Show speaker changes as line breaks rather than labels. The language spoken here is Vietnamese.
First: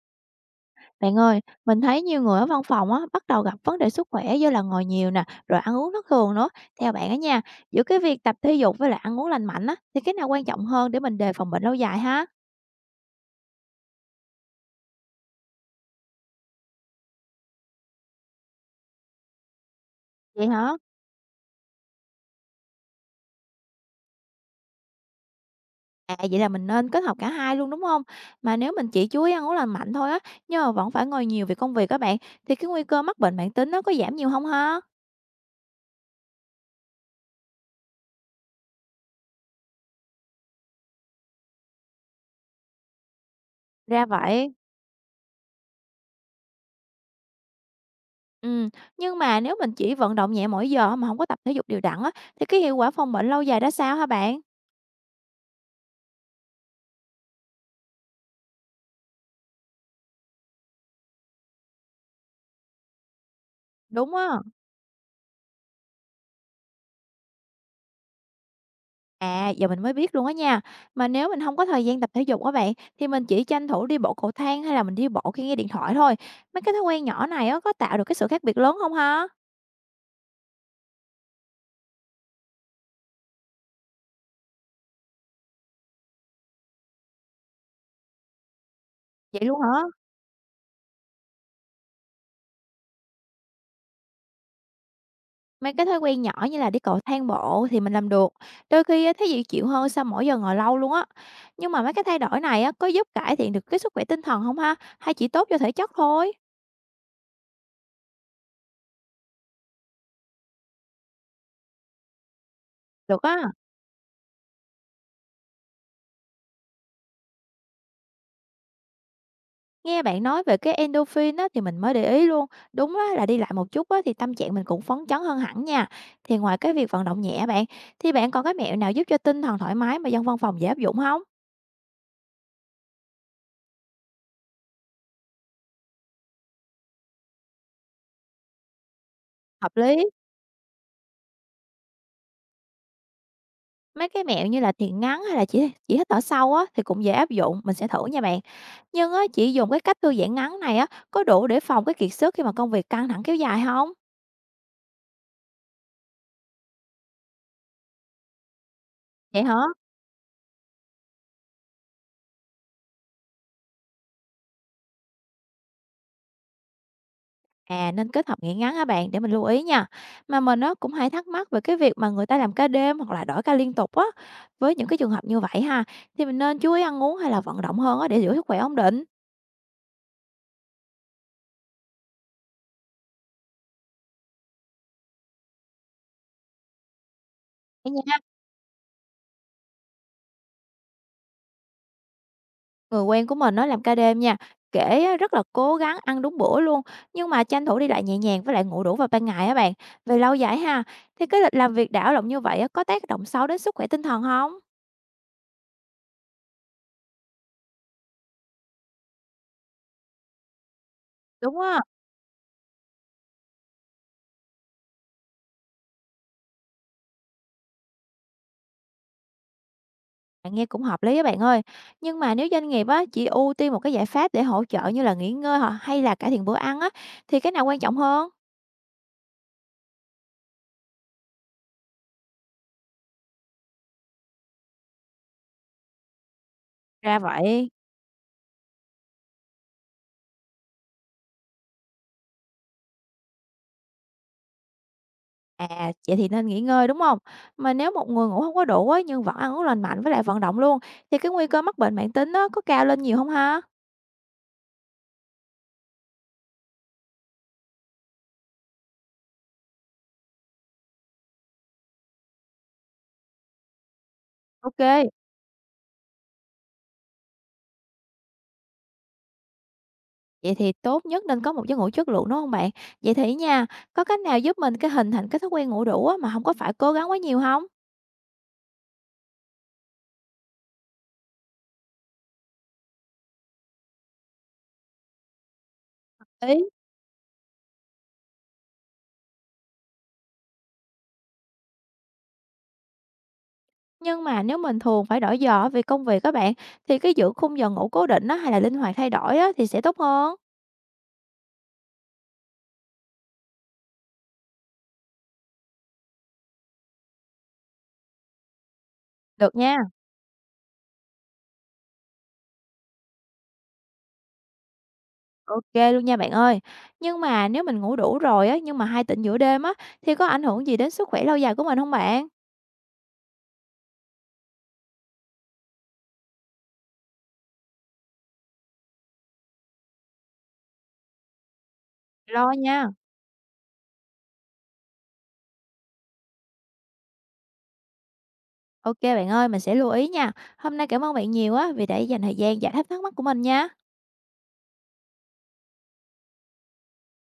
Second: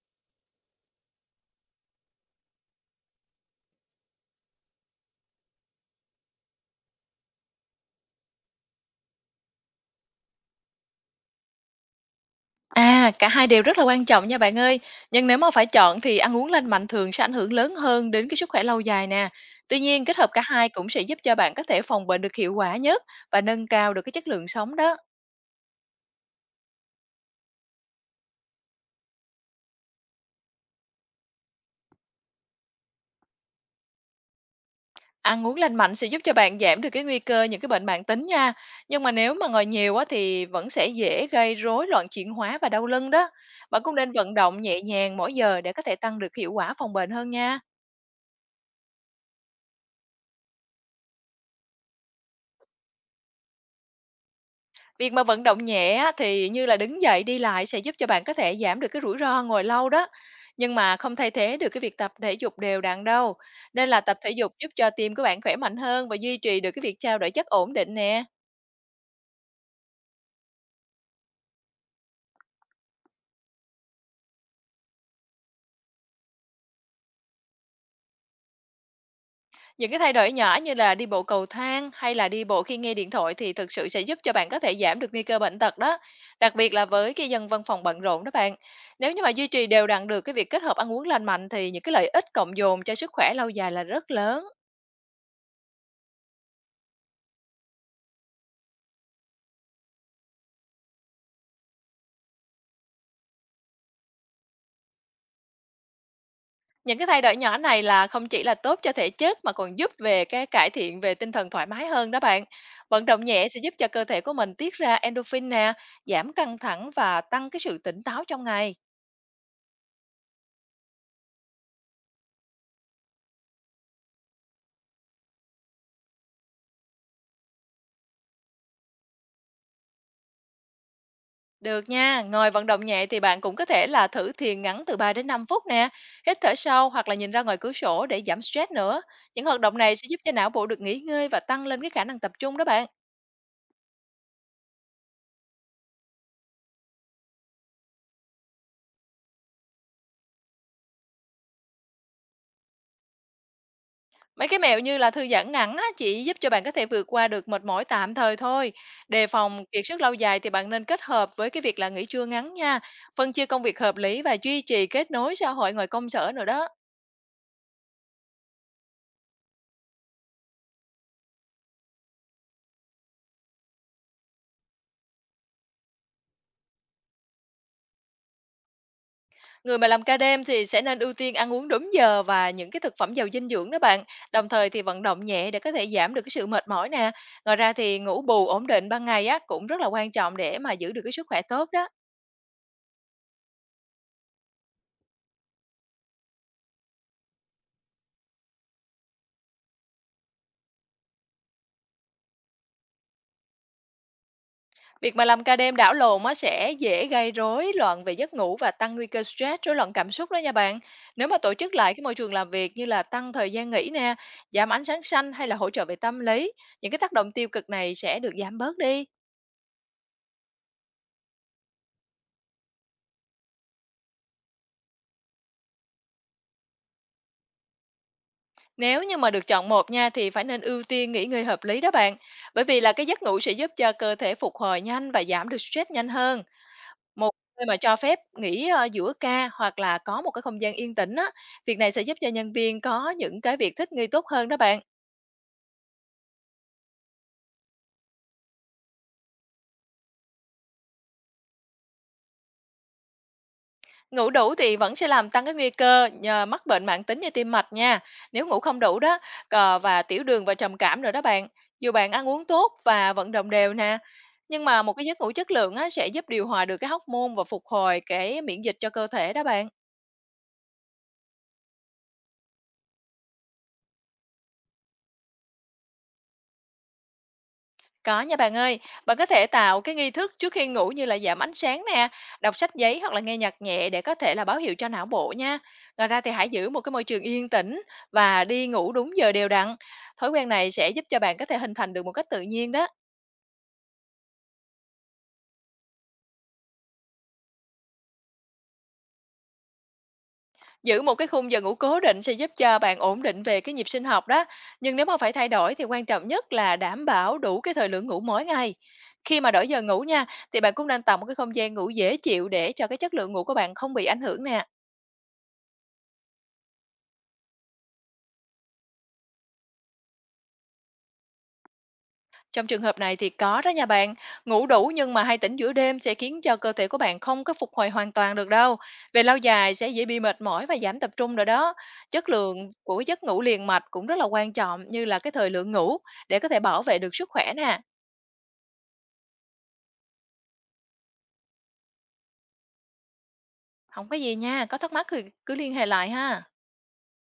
Bạn ơi, mình thấy nhiều người ở văn phòng á, bắt đầu gặp vấn đề sức khỏe do là ngồi nhiều nè, rồi ăn uống thất thường nữa. Theo bạn á nha, giữa cái việc tập thể dục với lại ăn uống lành mạnh á, thì cái nào quan trọng hơn để mình đề phòng bệnh lâu dài ha?
À, cả hai đều rất là quan trọng nha bạn ơi. Nhưng nếu mà phải chọn thì ăn uống lành mạnh thường sẽ ảnh hưởng lớn hơn đến cái sức khỏe lâu dài nè. Tuy nhiên, kết hợp cả
Vậy
hai
hả?
cũng sẽ giúp cho bạn có thể phòng bệnh được hiệu quả nhất và nâng cao được cái chất lượng sống đó.
À vậy là mình nên kết hợp cả hai luôn đúng không? Mà nếu mình chỉ chú ý ăn uống lành mạnh thôi á, nhưng mà vẫn phải ngồi nhiều vì công việc các bạn, thì cái nguy cơ mắc bệnh mãn tính nó có giảm nhiều không ha?
Ăn uống lành mạnh sẽ giúp cho bạn giảm được cái nguy cơ những cái bệnh mãn tính nha. Nhưng mà nếu mà ngồi nhiều á thì vẫn sẽ dễ gây rối loạn chuyển hóa và đau lưng đó. Bạn cũng
Ra
nên vận
vậy.
động nhẹ nhàng mỗi giờ để có thể tăng được hiệu quả phòng bệnh hơn nha.
Ừ, nhưng mà nếu mình chỉ vận động nhẹ mỗi giờ mà không có tập thể dục đều đặn á, thì cái hiệu quả phòng bệnh lâu dài ra sao hả bạn?
Việc mà vận động nhẹ á, thì như là đứng dậy đi lại sẽ giúp cho bạn có thể giảm được cái rủi ro ngồi lâu đó. Nhưng mà không thay thế được cái việc tập thể dục đều đặn đâu. Nên là
Đúng
tập thể
á.
dục giúp cho tim của bạn khỏe mạnh hơn và duy trì được cái việc trao đổi chất ổn định nè.
À, giờ mình mới biết luôn á nha. Mà nếu mình không có thời gian tập thể dục á bạn, thì mình chỉ tranh thủ đi bộ cầu thang hay là mình đi bộ khi nghe điện thoại thôi. Mấy cái thói quen nhỏ này á, có tạo được cái sự khác biệt lớn không ha?
Những cái thay đổi nhỏ như là đi bộ cầu thang hay là đi bộ khi nghe điện thoại thì thực sự sẽ giúp cho bạn có thể giảm được nguy cơ bệnh tật đó. Đặc biệt là với cái dân văn phòng bận rộn đó bạn. Nếu như mà
Vậy
duy
luôn
trì
hả?
đều đặn được cái việc kết hợp ăn uống lành mạnh thì những cái lợi ích cộng dồn cho sức khỏe lâu dài là rất lớn.
Mấy cái thói quen nhỏ như là đi cầu thang bộ thì mình làm được, đôi khi á thấy dễ chịu hơn sau mỗi giờ ngồi lâu luôn á. Nhưng mà mấy cái thay đổi này á, có giúp cải thiện được cái sức khỏe tinh thần không ha? Hay chỉ tốt cho thể chất thôi?
Những cái thay đổi nhỏ này là không chỉ là tốt cho thể chất mà còn giúp về cái cải thiện về tinh thần thoải mái hơn đó bạn. Vận
Được
động nhẹ
á.
sẽ giúp cho cơ thể của mình tiết ra endorphin nè, giảm căng thẳng và tăng cái sự tỉnh táo trong ngày.
Nghe bạn nói về cái endorphin á, thì mình mới để ý luôn. Đúng á, là đi lại một chút á, thì tâm trạng mình cũng phấn chấn hơn hẳn nha. Thì ngoài cái việc vận động nhẹ bạn, thì bạn còn cái mẹo nào giúp cho tinh thần thoải mái mà dân văn phòng dễ áp dụng không?
Được nha, ngoài vận động nhẹ thì bạn cũng có thể là thử thiền ngắn từ 3 đến 5 phút nè, hít thở sâu hoặc là nhìn ra ngoài cửa sổ để giảm stress nữa. Những hoạt
Hợp
động này
lý.
sẽ giúp cho não bộ được nghỉ ngơi và tăng lên cái khả năng tập trung đó bạn.
Mấy cái mẹo như là thiền ngắn hay là chỉ hít thở sâu á, thì cũng dễ áp dụng. Mình sẽ thử nha bạn. Nhưng á, chỉ dùng cái cách thư giãn ngắn này á, có đủ để phòng cái kiệt sức khi mà công việc căng thẳng kéo dài không?
Mấy cái mẹo như là thư giãn ngắn á, chỉ giúp cho bạn có thể vượt qua được mệt mỏi tạm thời thôi. Đề
Vậy hả?
phòng kiệt sức lâu dài thì bạn nên kết hợp với cái việc là nghỉ trưa ngắn nha, phân chia công việc hợp lý và duy trì kết nối xã hội ngoài công sở nữa đó.
À, nên kết hợp nghỉ ngắn hả bạn? Để mình lưu ý nha. Mà mình nó cũng hay thắc mắc về cái việc mà người ta làm ca đêm hoặc là đổi ca liên tục á. Với những cái trường hợp như vậy ha, thì mình nên chú ý ăn uống hay là vận động hơn á để giữ sức khỏe ổn định.
Người mà làm ca đêm thì sẽ nên ưu tiên ăn uống đúng giờ và những cái thực phẩm giàu dinh dưỡng đó bạn. Đồng thời thì vận động nhẹ để có thể giảm được cái sự mệt mỏi nè. Ngoài ra
Đây
thì
nha,
ngủ bù ổn định ban ngày á cũng rất là quan trọng để mà giữ được cái sức khỏe tốt đó.
người quen của mình nó làm ca đêm nha, kể á, rất là cố gắng ăn đúng bữa luôn, nhưng mà tranh thủ đi lại nhẹ nhàng với lại ngủ đủ vào ban ngày á bạn. Về lâu dài ha, thì cái lịch làm việc đảo lộn như vậy á, có tác động xấu đến sức khỏe tinh thần không?
Việc mà làm ca đêm đảo lộn nó sẽ dễ gây rối loạn về giấc ngủ và tăng nguy cơ stress, rối loạn cảm xúc đó nha bạn. Nếu mà tổ
Đúng
chức
á.
lại cái môi trường làm việc như là tăng thời gian nghỉ nè, giảm ánh sáng xanh hay là hỗ trợ về tâm lý, những cái tác động tiêu cực này sẽ được giảm bớt đi.
Bạn nghe cũng hợp lý á bạn ơi. Nhưng mà nếu doanh nghiệp á, chỉ ưu tiên một cái giải pháp để hỗ trợ như là nghỉ ngơi hoặc hay là cải thiện bữa ăn á, thì cái nào quan trọng hơn?
Nếu như mà được chọn một nha thì phải nên ưu tiên nghỉ ngơi hợp lý đó bạn. Bởi vì là cái giấc ngủ sẽ giúp cho cơ thể phục hồi nhanh và giảm được stress nhanh hơn.
Ra
Một nơi
vậy.
mà cho phép nghỉ giữa ca hoặc là có một cái không gian yên tĩnh á, việc này sẽ giúp cho nhân viên có những cái việc thích nghi tốt hơn đó bạn.
À, vậy thì nên nghỉ ngơi đúng không? Mà nếu một người ngủ không có đủ á, nhưng vẫn ăn uống lành mạnh với lại vận động luôn, thì cái nguy cơ mắc bệnh mãn tính á, có cao lên nhiều không ha?
Ngủ đủ thì vẫn sẽ làm tăng cái nguy cơ nhờ mắc bệnh mãn tính như tim mạch nha, nếu ngủ không đủ đó, cờ và tiểu đường và trầm cảm nữa đó bạn. Dù bạn ăn uống tốt và vận động đều nè, nhưng mà một cái
Ok,
giấc ngủ chất lượng á, sẽ giúp điều hòa được cái hóc môn và phục hồi cái miễn dịch cho cơ thể đó bạn.
vậy thì tốt nhất nên có một giấc ngủ chất lượng đúng không bạn? Vậy thì nha, có cách nào giúp mình cái hình thành cái thói quen ngủ đủ á, mà không có phải cố gắng quá nhiều không?
Có nha bạn ơi, bạn có thể tạo cái nghi thức trước khi ngủ như là giảm ánh sáng nè, đọc sách giấy hoặc là nghe nhạc nhẹ để có thể là báo hiệu cho não bộ nha. Ngoài ra thì hãy
Ý.
giữ một cái môi trường yên tĩnh và đi ngủ đúng giờ đều đặn. Thói quen này sẽ giúp cho bạn có thể hình thành được một cách tự nhiên đó.
Nhưng mà nếu mình thường phải đổi giờ vì công việc các bạn, thì cái giữ khung giờ ngủ cố định á, hay là linh hoạt thay đổi á, thì sẽ tốt hơn?
Giữ một cái khung giờ ngủ cố định sẽ giúp cho bạn ổn định về cái nhịp sinh học đó. Nhưng nếu mà phải thay đổi thì quan trọng nhất là đảm bảo đủ cái thời lượng ngủ mỗi ngày. Khi mà
Được
đổi
nha,
giờ ngủ nha, thì bạn cũng nên tạo một cái không gian ngủ dễ chịu để cho cái chất lượng ngủ của bạn không bị ảnh hưởng nè.
ok luôn nha bạn ơi. Nhưng mà nếu mình ngủ đủ rồi á, nhưng mà hay tỉnh giữa đêm á, thì có ảnh hưởng gì đến sức khỏe lâu dài của mình không bạn?
Trong trường hợp này thì có đó nha bạn, ngủ đủ nhưng mà hay tỉnh giữa đêm sẽ khiến cho cơ thể của bạn không có phục hồi hoàn toàn được đâu. Về lâu dài sẽ dễ bị mệt mỏi và giảm tập trung rồi đó. Chất
Lo
lượng
nha.
của cái giấc ngủ liền mạch cũng rất là quan trọng như là cái thời lượng ngủ để có thể bảo vệ được sức khỏe nè.
Ok bạn ơi, mình sẽ lưu ý nha. Hôm nay cảm ơn bạn nhiều á, vì đã dành thời gian giải đáp thắc mắc của mình nha.
Không có gì nha, có thắc mắc thì cứ liên hệ lại ha.